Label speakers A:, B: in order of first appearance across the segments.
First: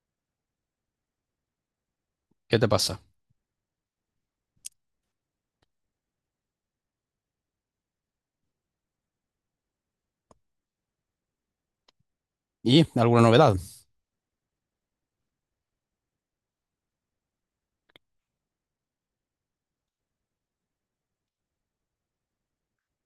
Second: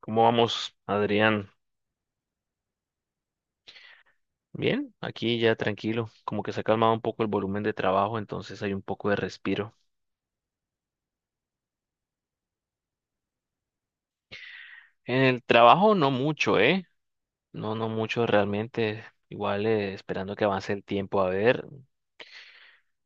A: ¿Cómo vamos, Adrián?
B: ¿Qué te pasa?
A: Bien, aquí ya tranquilo, como que se ha calmado un poco el volumen de trabajo, entonces hay un poco de respiro.
B: ¿Y alguna novedad?
A: En el trabajo no mucho, ¿eh? No, no mucho realmente. Igual esperando que avance el tiempo. A ver,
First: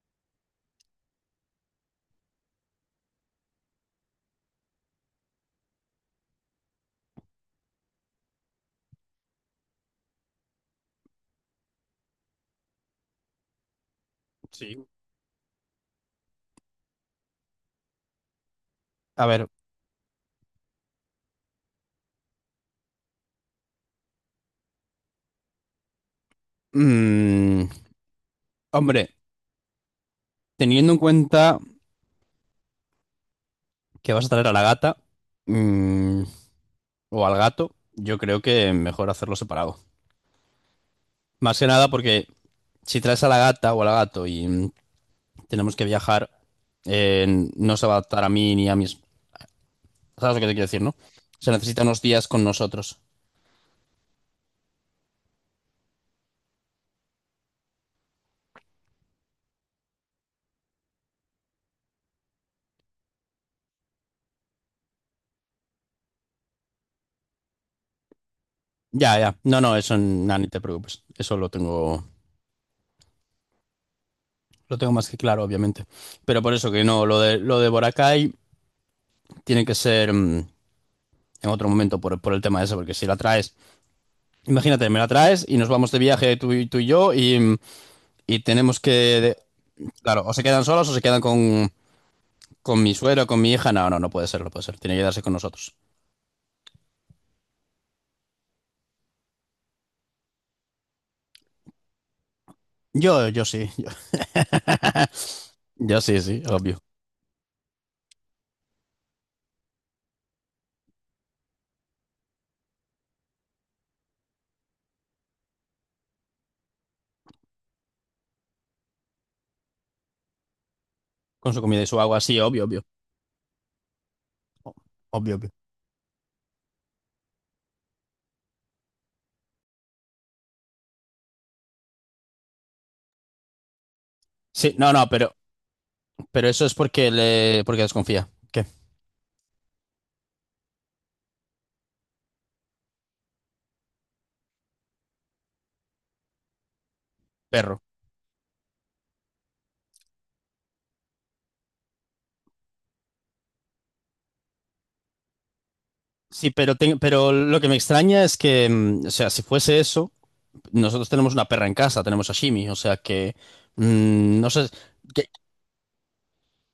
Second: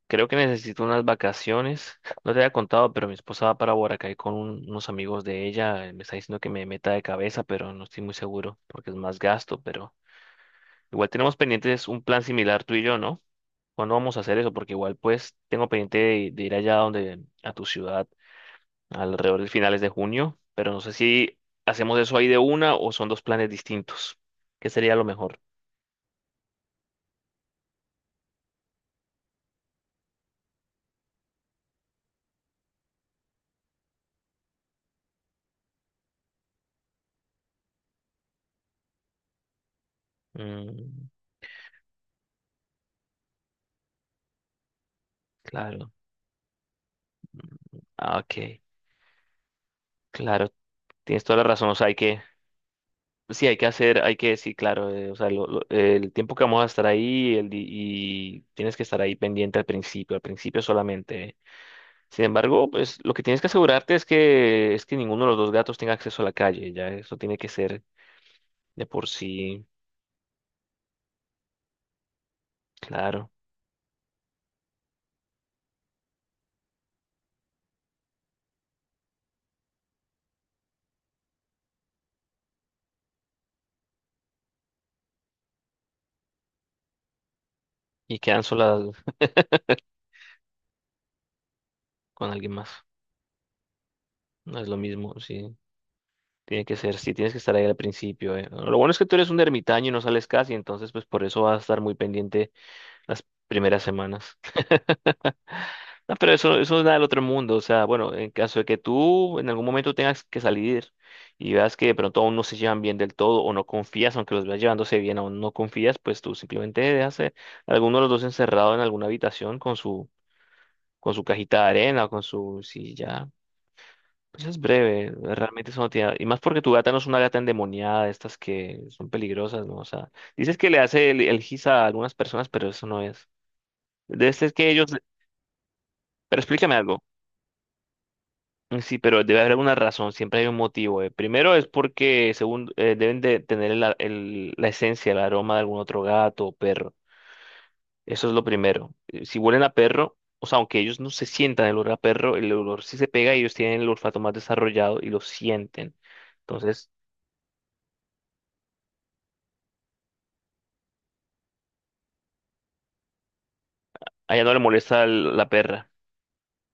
A: creo que necesito unas vacaciones. No te había contado, pero mi esposa va para Boracay con unos amigos de ella. Me está diciendo que me meta de cabeza, pero no estoy muy seguro porque es más gasto, pero igual tenemos pendientes un plan similar tú y yo, ¿no? ¿Cuándo vamos a hacer eso? Porque
B: Sí.
A: igual pues tengo pendiente de ir allá donde, a tu ciudad,
B: A
A: alrededor
B: ver,
A: de finales de junio, pero no sé si hacemos eso ahí de una o son dos planes distintos. ¿Qué sería lo mejor?
B: mm, hombre, teniendo en cuenta que vas a traer a la gata mm, o al gato, yo creo que mejor hacerlo separado.
A: Mm,
B: Más que nada porque si traes a la gata o al gato y tenemos que
A: claro.
B: viajar, eh, no se va a
A: Ah,
B: adaptar a mí
A: ok,
B: ni a mis... ¿Sabes lo que
A: claro,
B: te quiero decir, no?
A: tienes toda la
B: Se
A: razón. O
B: necesitan
A: sea, hay
B: unos
A: que,
B: días con nosotros.
A: sí, hay que hacer, hay que, sí, claro, o sea, el tiempo que vamos a estar ahí el, y tienes que estar ahí pendiente al principio solamente. Sin embargo, pues lo que tienes que asegurarte es que ninguno de los dos gatos tenga acceso a la calle, ya eso tiene que ser de por
B: Ya, ya. No,
A: sí,
B: no, eso nada, ni te preocupes. Eso
A: claro.
B: lo tengo más que claro, obviamente. Pero por eso que no, lo de Boracay tiene que ser en otro momento por el tema ese, porque si la traes, imagínate, me la traes y nos vamos de viaje tú y yo y
A: Y
B: y
A: quedan
B: tenemos
A: solas
B: que, claro, o se quedan solos o se quedan
A: con alguien más.
B: con mi suegro con mi hija, no, no, no puede ser, no
A: No
B: puede
A: es lo
B: ser, tiene que
A: mismo,
B: quedarse con
A: sí.
B: nosotros.
A: Tiene que ser, sí, tienes que estar ahí al principio. Lo bueno es que tú eres un ermitaño y no sales casi, entonces pues por eso vas a estar muy pendiente las
B: Yo, yo sí,
A: primeras
B: yo,
A: semanas.
B: yo
A: No,
B: sí,
A: pero
B: sí,
A: eso
B: obvio.
A: no es nada del otro mundo. O sea, bueno, en caso de que tú en algún momento tengas que salir y veas que de pronto aún no se llevan bien del todo o no confías, aunque los veas llevándose bien, aún no confías, pues tú simplemente dejas a alguno de los dos encerrado en alguna habitación con su
B: Con su
A: cajita de
B: comida y su
A: arena o
B: agua,
A: con
B: sí,
A: su
B: obvio, obvio.
A: silla. Pues es
B: O-
A: breve,
B: Obvio, obvio.
A: realmente eso no tiene. Y más porque tu gata no es una gata endemoniada, de estas que son peligrosas, ¿no? O sea, dices que le hace el gis a algunas personas, pero eso no es. De este es que
B: Sí,
A: ellos.
B: no, no,
A: Pero
B: pero eso
A: explícame
B: es
A: algo.
B: porque porque desconfía. ¿Qué?
A: Mm, sí, pero debe haber alguna razón, siempre hay un motivo. Primero es porque según deben de tener la esencia, el aroma de algún otro gato o perro.
B: Perro.
A: Eso es lo primero. Si huelen a perro, o sea, aunque ellos no se sientan el olor a perro, el olor sí se pega y ellos tienen el olfato más desarrollado y lo sienten.
B: Sí,
A: Entonces,
B: pero lo que me extraña es que, o sea, si fuese eso, nosotros tenemos una perra en casa, tenemos a Shimi, o sea que
A: a ella
B: no
A: no le
B: sé,
A: molesta
B: que,
A: la perra.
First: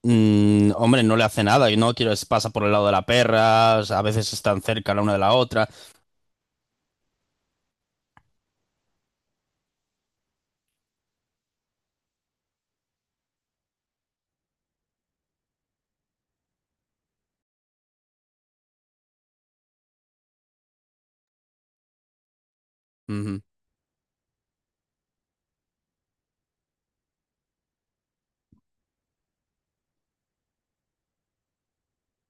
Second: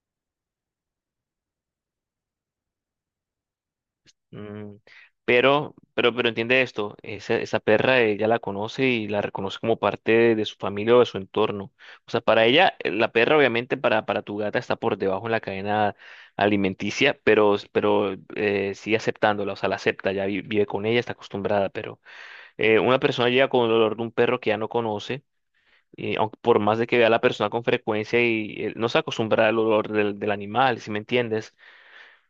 B: hombre, no le hace nada y no quiero es- pasa por el lado de la perra, o sea, a veces están
A: Mm,
B: cerca la una de la otra.
A: pero entiende esto, esa perra ella la conoce y la reconoce como parte de su familia o de su entorno. O sea, para ella, la perra obviamente para tu gata está por debajo en la cadena alimenticia, pero sigue aceptándola, o sea, la acepta, ya vive con ella, está acostumbrada, pero una persona
B: Ujú.
A: llega con el olor de un perro que ya no conoce. Y aunque por más de que vea a la persona con frecuencia y no se acostumbra al olor del animal, ¿si me entiendes?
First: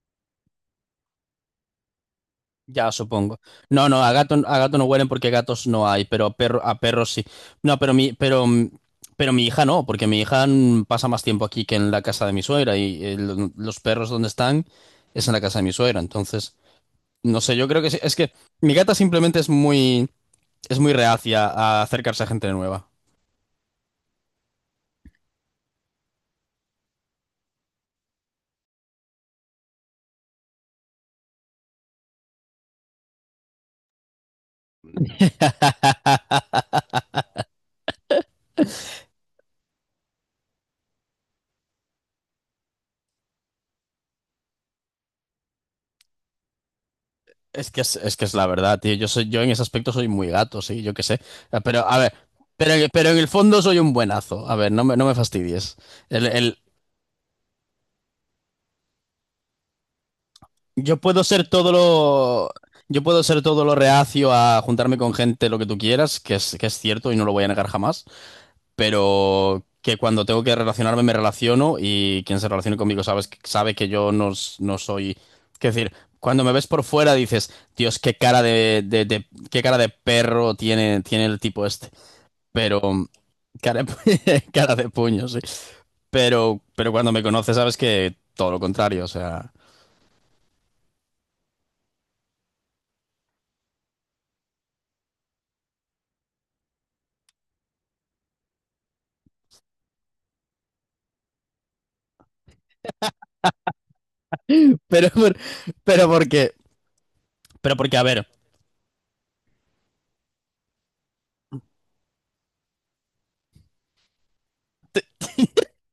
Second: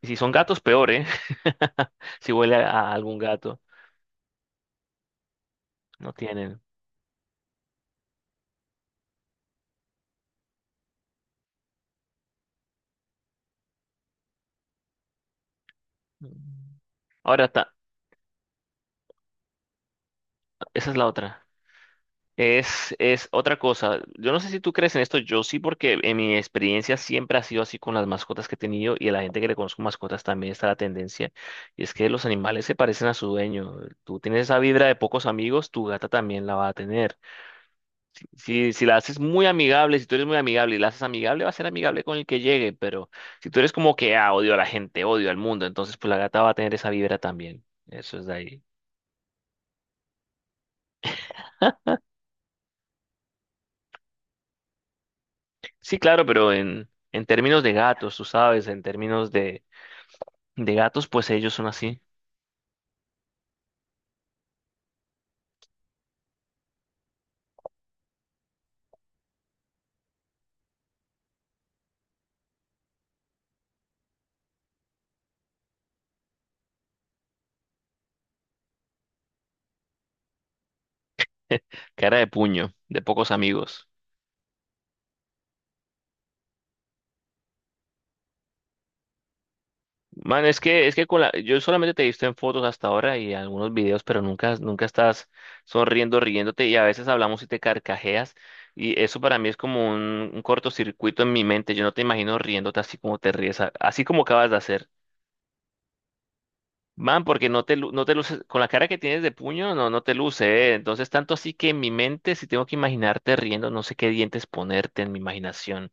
A: Y si son gatos, peor, ¿eh? Si huele
B: Ya
A: a algún
B: supongo.
A: gato.
B: No, no, a gato no huelen porque gatos no hay,
A: No
B: pero a
A: tienen.
B: perro, a perros sí. No, pero mi, pero, mm, pero mi hija no, porque mi hija pasa más tiempo aquí que en la casa de mi suegra y los perros donde están es en la casa de mi suegra, entonces no
A: Ahora,
B: sé, yo creo que sí, es que mi gata simplemente es
A: esa
B: muy
A: es la otra.
B: reacia a acercarse a gente nueva.
A: Es otra cosa. Yo no sé si tú crees en esto, yo sí, porque en mi experiencia siempre ha sido así con las mascotas que he tenido y a la gente que le conozco mascotas también está la tendencia. Y es que los animales se parecen a su dueño. Tú tienes esa vibra de pocos amigos, tu gata también la va a tener. Si, si la haces muy amigable, si tú eres muy amigable y la haces amigable, va a ser amigable con el que llegue, pero si tú eres como que, ah, odio a la gente, odio al mundo, entonces pues la gata va a tener esa vibra también.
B: Es
A: Eso
B: que
A: es de
B: es la
A: ahí.
B: verdad, tío. Yo soy, yo en ese aspecto soy muy gato, sí, yo qué sé. Pero, a ver, pero en el fondo soy un buenazo. A ver, no me, no me fastidies.
A: Sí, claro,
B: El,
A: pero
B: el-
A: en términos de gatos, tú sabes, en términos de
B: yo
A: gatos,
B: puedo
A: pues
B: ser
A: ellos son
B: todo
A: así.
B: lo. Yo puedo ser todo lo reacio a juntarme con gente, lo que tú quieras, que es cierto y no lo voy a negar jamás. Pero que cuando tengo que relacionarme me relaciono y quien se relacione conmigo sabes, sabe que yo no, no soy... Es decir, cuando me ves por fuera dices, Dios, qué cara qué cara de perro tiene, tiene el tipo este.
A: Cara de puño,
B: Pero...
A: de pocos
B: Cara
A: amigos.
B: de, cara de puño, sí. Pero cuando me conoces sabes que todo lo contrario, o sea...
A: Man, es que con la, yo solamente te he visto en fotos hasta ahora y algunos videos, pero nunca, nunca estás sonriendo, riéndote y a veces hablamos y te carcajeas y eso para mí es como un cortocircuito en mi mente. Yo no te imagino riéndote así como te ríes, así como acabas de hacer.
B: Pero, por- pero porque...
A: Man, porque no te,
B: Pero porque, a
A: no te
B: ver...
A: luces, con la cara que tienes de puño, no, no te luce, ¿eh? Entonces, tanto así que en mi mente, si tengo que imaginarte riendo, no sé qué dientes ponerte en mi imaginación.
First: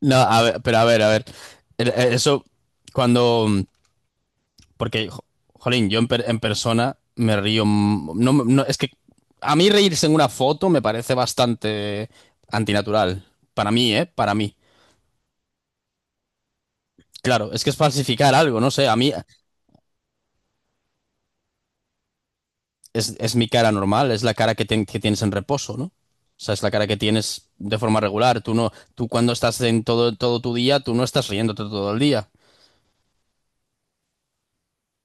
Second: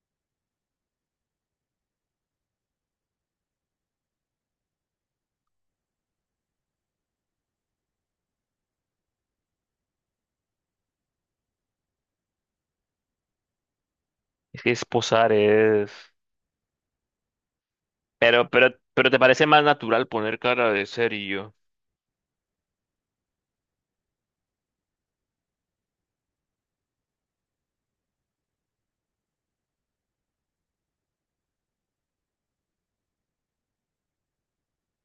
B: No, a ver, pero a ver, a ver. Eso, cuando... Porque, jolín, en persona me río. M- No, me- no, Es que a mí reírse en una foto me parece bastante antinatural. Para mí, ¿eh? Para mí.
A: Es que es posar, es...
B: Claro, es que es falsificar algo, no sé. A
A: Pero
B: mí
A: te parece más natural poner cara de serio.
B: es mi cara normal, es la cara que tienes en reposo, ¿no? O sea, es la cara que tienes de forma regular. Tú no, tú cuando estás en todo tu día, tú no estás riéndote todo el día.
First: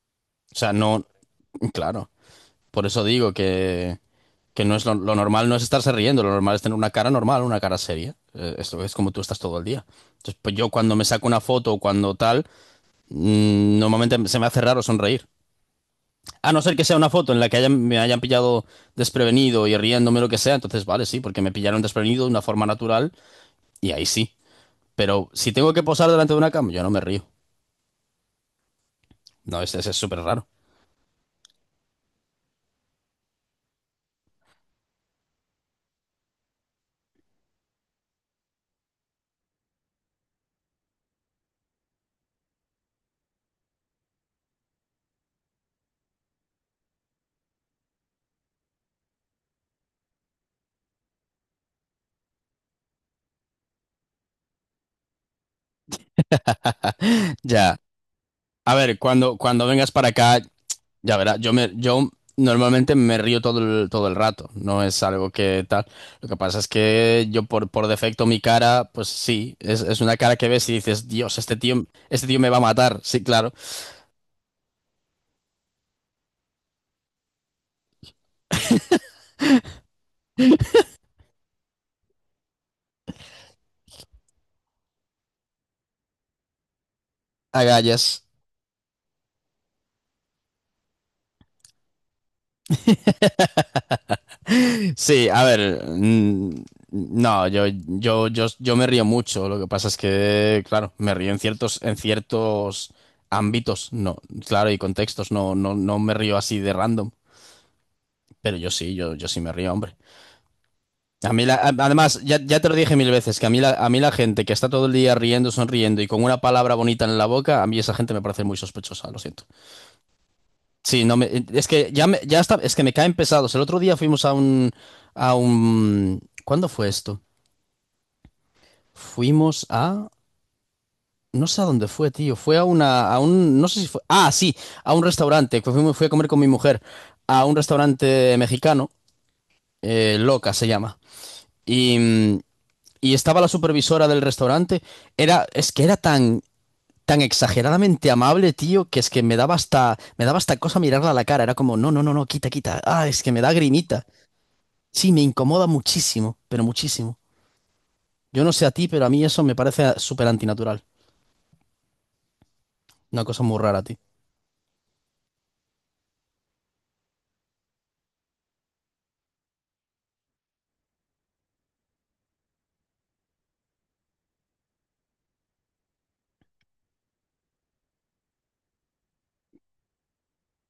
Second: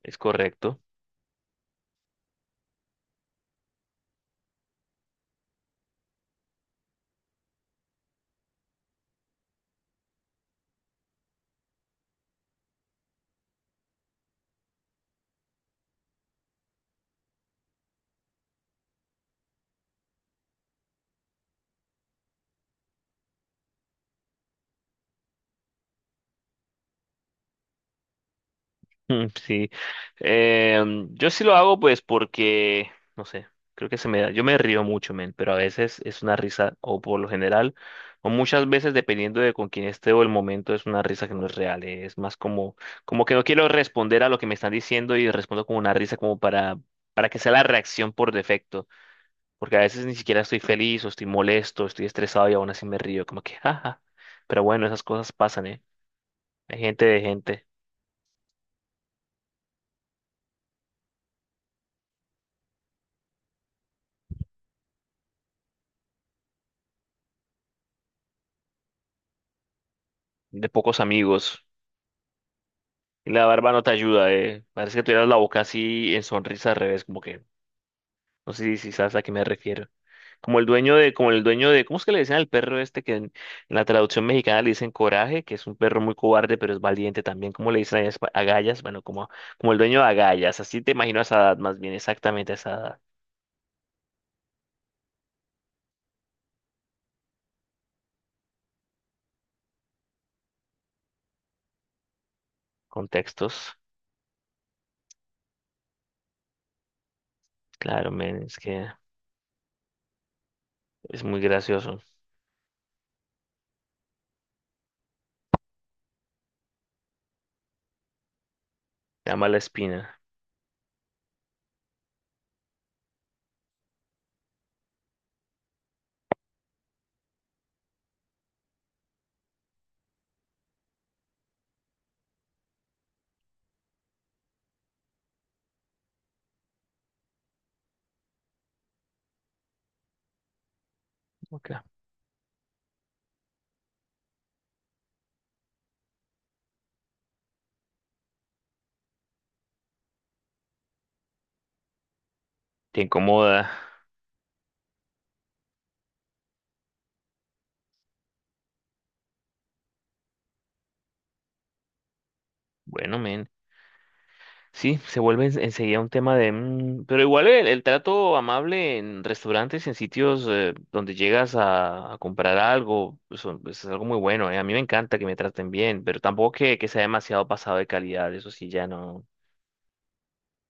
A: Es
B: O sea,
A: correcto.
B: no, claro. Por eso digo que. Que no es lo normal no es estarse riendo, lo normal es tener una cara normal, una cara seria. Esto es como tú estás todo el día. Entonces, pues yo cuando me saco una foto o cuando tal, normalmente se me hace raro sonreír. A no ser que sea una foto en la que me hayan pillado desprevenido y riéndome o lo que sea, entonces vale, sí, porque me pillaron desprevenido de una forma natural y ahí sí. Pero si tengo que posar delante de una cama, yo no me río.
A: Mm,
B: No,
A: sí.
B: ese es súper raro.
A: Yo sí lo hago pues porque, no sé, creo que se me da, yo me río mucho, men, pero a veces es una risa, o por lo general, o muchas veces dependiendo de con quién esté o el momento, es una risa que no es real, es más como, como que no quiero responder a lo que me están diciendo y respondo con una risa como para que sea la reacción por defecto, porque a veces ni siquiera estoy feliz o estoy molesto, estoy estresado y aún así me río, como que, jaja. Pero bueno, esas cosas pasan, ¿eh? Hay gente,
B: Ya. A ver, cuando vengas para acá, ya verás, yo normalmente me río todo todo el rato, no es algo que tal. Lo que pasa es que yo por defecto mi cara, pues sí, es una cara que ves
A: de
B: y
A: pocos
B: dices, Dios,
A: amigos.
B: este tío me va a matar. Sí,
A: Y la
B: claro,
A: barba no te ayuda, eh. Parece que tuvieras la boca así en sonrisa al revés, como que, no sé si, si sabes a qué me refiero. Como el dueño de, como el dueño de, ¿cómo es que le dicen al perro este que en la traducción mexicana le dicen Coraje, que es un perro muy cobarde, pero es valiente también? ¿Cómo le dicen a
B: agallas.
A: Agallas? Bueno, como, como el dueño de Agallas, así te imagino a esa edad, más bien exactamente a esa edad.
B: Sí, a ver, no, yo me río mucho. Lo que pasa es que, claro, me río en en ciertos
A: Contextos,
B: ámbitos, no, claro, y contextos, no, no, no me río así de random.
A: claro, men, es
B: Pero yo
A: que
B: sí, yo sí me río, hombre.
A: es muy gracioso.
B: Además, ya, ya te lo dije mil veces, que a mí, a mí la gente que está todo el día riendo, sonriendo y con una palabra bonita en la boca, a mí esa gente me parece muy sospechosa, lo
A: Te
B: siento.
A: ama la espina.
B: Sí, no me, es que ya, ya está, es que me caen pesados. El otro día fuimos a un, ¿cuándo fue esto? Fuimos a, no sé a dónde fue, tío, fue a una, a un, no sé si fue, ah, sí, a un restaurante, que fui, fui a comer con mi mujer, a un restaurante mexicano, Loca se llama.
A: Ok.
B: Y, y estaba la supervisora del restaurante, era, es que era tan, tan exageradamente amable, tío, que es que me daba hasta cosa mirarla a la cara. Era como, no, no, no, no, quita, quita.
A: Te
B: Ah, es que me da
A: incomoda.
B: grimita. Sí, me incomoda muchísimo, pero muchísimo. Yo no sé a ti, pero a mí eso me parece súper antinatural.
A: Bueno,
B: Una cosa
A: men.
B: muy rara, tío.
A: Sí, se vuelve enseguida un tema de... mm, pero igual el trato amable en restaurantes, en sitios donde llegas a comprar algo, eso, es algo muy bueno, ¿eh? A mí me encanta que me traten bien, pero tampoco que, que sea demasiado pasado de calidad, eso sí, ya no...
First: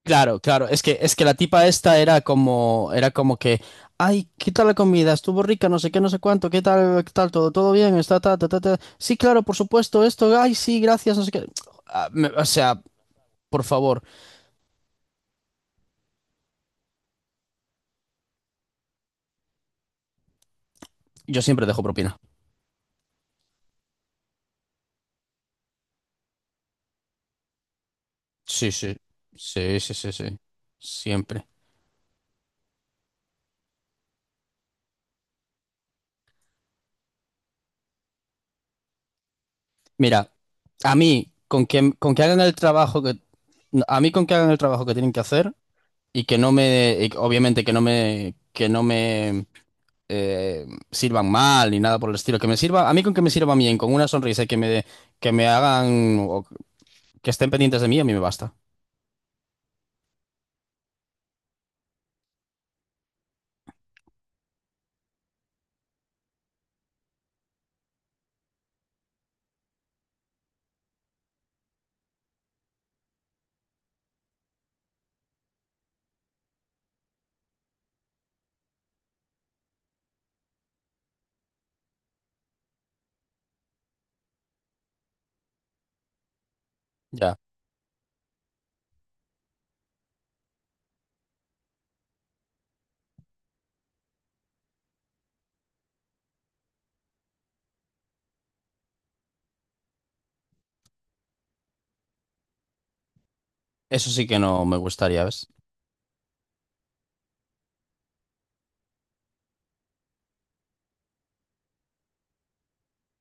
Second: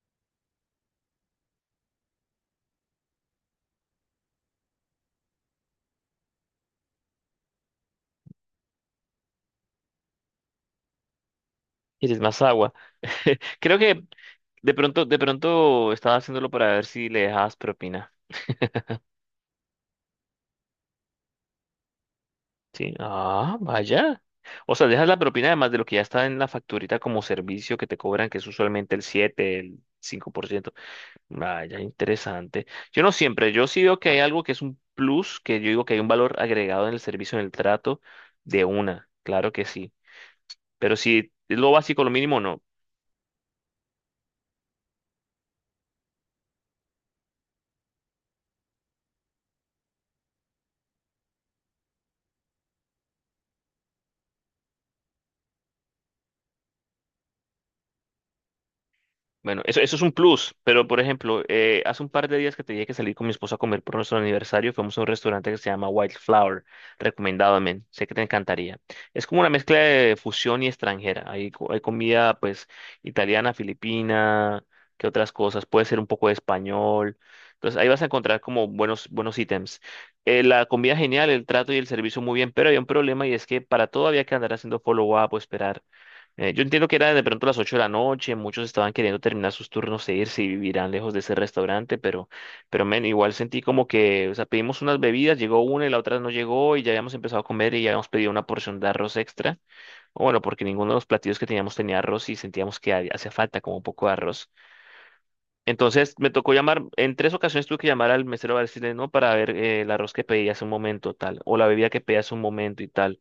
B: Claro, claro, es que la tipa esta era como que, ay, ¿qué tal la comida? Estuvo rica, no sé qué, no sé cuánto, qué tal, todo, todo bien, está, ta, ta, ta, ta. Sí, claro, por supuesto, esto, ay, sí, gracias, no sé qué. Ah,
A: Quieres más
B: o
A: agua.
B: sea, por
A: Creo
B: favor,
A: que de pronto estaba haciéndolo para ver si le dejabas propina.
B: yo siempre dejo propina.
A: Sí, ah, vaya. O sea, dejas la propina además de lo que ya está en la facturita como servicio que te cobran, que es
B: Sí,
A: usualmente
B: sí,
A: el siete, el
B: sí, sí, sí,
A: cinco
B: sí,
A: por ciento.
B: siempre.
A: Vaya, interesante. Yo no siempre, yo sí veo que hay algo que es un plus, que yo digo que hay un valor agregado en el servicio, en el trato, de una, claro que sí.
B: Mira,
A: Pero
B: a
A: si
B: mí,
A: es lo básico, lo
B: con que
A: mínimo,
B: hagan el
A: no.
B: trabajo que, a mí con que hagan el trabajo que tienen que hacer y que no me, y obviamente que no me sirvan mal ni nada por el estilo. Que me sirva, a mí con que me sirvan bien, con una sonrisa y que me hagan o que estén pendientes de mí, a mí me basta.
A: Bueno, eso es un plus, pero por ejemplo, hace un par de días que tenía que salir con mi esposa a comer por nuestro aniversario, fuimos a un restaurante que se llama Wildflower, recomendado, men, sé que te encantaría. Es como una mezcla de fusión y extranjera, hay, hay comida pues italiana, filipina, que otras cosas, puede ser un poco de español, entonces ahí vas a encontrar como buenos, buenos ítems. La comida genial, el trato y el servicio muy bien, pero había un problema y es que para todo había que andar haciendo follow-up o esperar. Yo entiendo que era de
B: Ya.
A: pronto las 8 de la noche, muchos estaban queriendo terminar sus turnos e irse y vivirán lejos de ese restaurante, pero men, igual sentí como que, o sea, pedimos unas bebidas, llegó una y la otra no llegó y ya habíamos empezado a comer y ya habíamos pedido una porción de arroz extra, o bueno, porque ninguno de los platillos que teníamos tenía arroz y sentíamos que hacía falta como un poco
B: Eso
A: de
B: sí que
A: arroz.
B: no me gustaría, ¿ves?
A: Entonces me tocó llamar, en 3 ocasiones tuve que llamar al mesero para decirle no para ver el arroz que pedí hace un momento tal, o la bebida que pedí hace un momento y tal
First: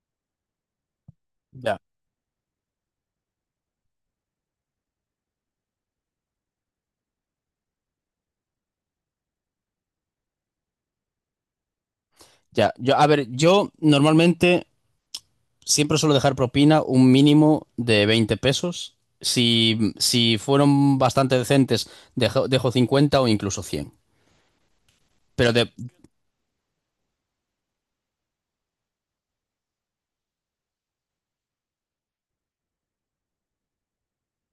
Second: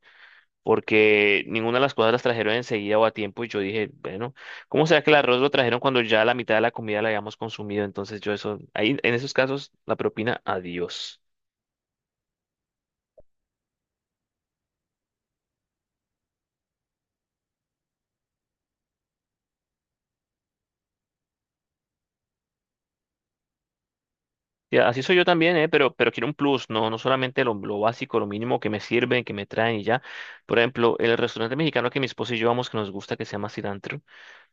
A: porque ninguna
B: Ya.
A: de las cosas las trajeron enseguida o a tiempo y yo dije, bueno, ¿cómo será que el arroz lo trajeron cuando ya la mitad de la comida la habíamos consumido? Entonces yo eso, ahí en esos casos la propina, adiós.
B: Ya. Yo, a ver, yo normalmente siempre suelo dejar propina un mínimo de 20 pesos. Si fueron bastante decentes, dejo, dejo 50 o incluso 100.
A: Y así soy yo
B: Pero
A: también, ¿eh?
B: de...
A: Pero quiero un plus, no, no solamente lo básico, lo mínimo que me sirven, que me traen y ya. Por ejemplo, el restaurante mexicano que mi esposa y yo vamos, que nos gusta, que se llama Cilantro.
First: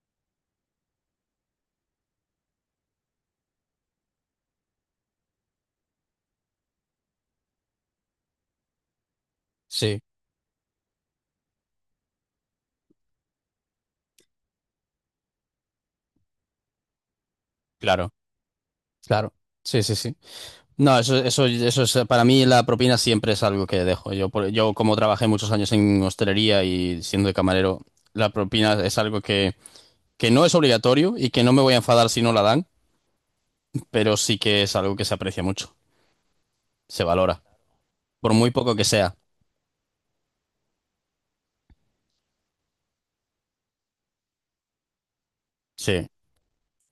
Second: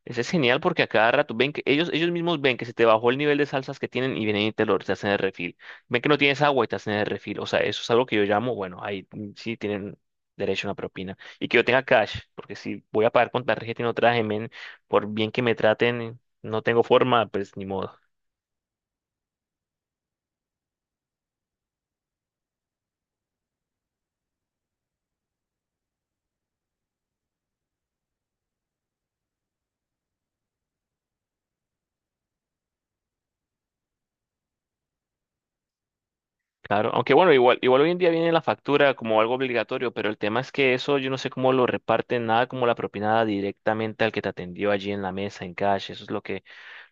A: Ese es genial porque a cada rato ven que ellos mismos ven que se te bajó el nivel de salsas que tienen y vienen y te hacen de refil. Ven que no tienes agua y te hacen de refil. O sea, eso es algo que yo llamo, bueno, ahí mm, sí tienen
B: Sí,
A: derecho a una propina. Y que yo tenga cash, porque si voy a pagar con tarjeta y no traje, men, por bien que me traten, no tengo forma, pues ni modo.
B: claro, claro. Sí, sí, sí. No, eso es, para mí la propina siempre es algo que dejo. Yo, yo como trabajé muchos años en hostelería y siendo de camarero, la propina es algo que no es obligatorio y que no me voy a enfadar si no la dan, pero sí que es algo que se aprecia mucho,
A: Claro,
B: se
A: aunque bueno,
B: valora,
A: igual, igual hoy en día viene
B: por
A: la
B: muy poco que
A: factura
B: sea.
A: como algo obligatorio, pero el tema es que eso yo no sé cómo lo reparten, nada como la propinada directamente al que te atendió allí en la mesa, en cash, eso es
B: Sí,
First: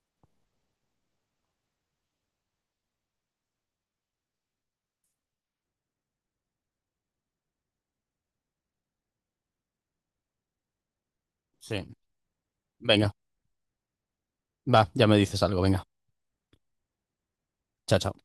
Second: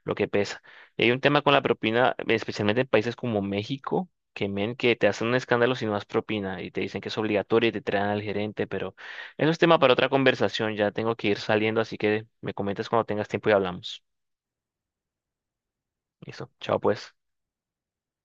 A: lo que pesa. Y hay un tema con la propina, especialmente en países como México, que men, que te hacen un escándalo si no das propina y te dicen que es obligatorio y te traen al gerente, pero eso es tema para otra conversación. Ya tengo que ir saliendo,
B: sí.
A: así que me comentas cuando
B: Venga,
A: tengas tiempo y hablamos.
B: va, ya me dices algo, venga.
A: Listo, chao pues.
B: Chao, chao.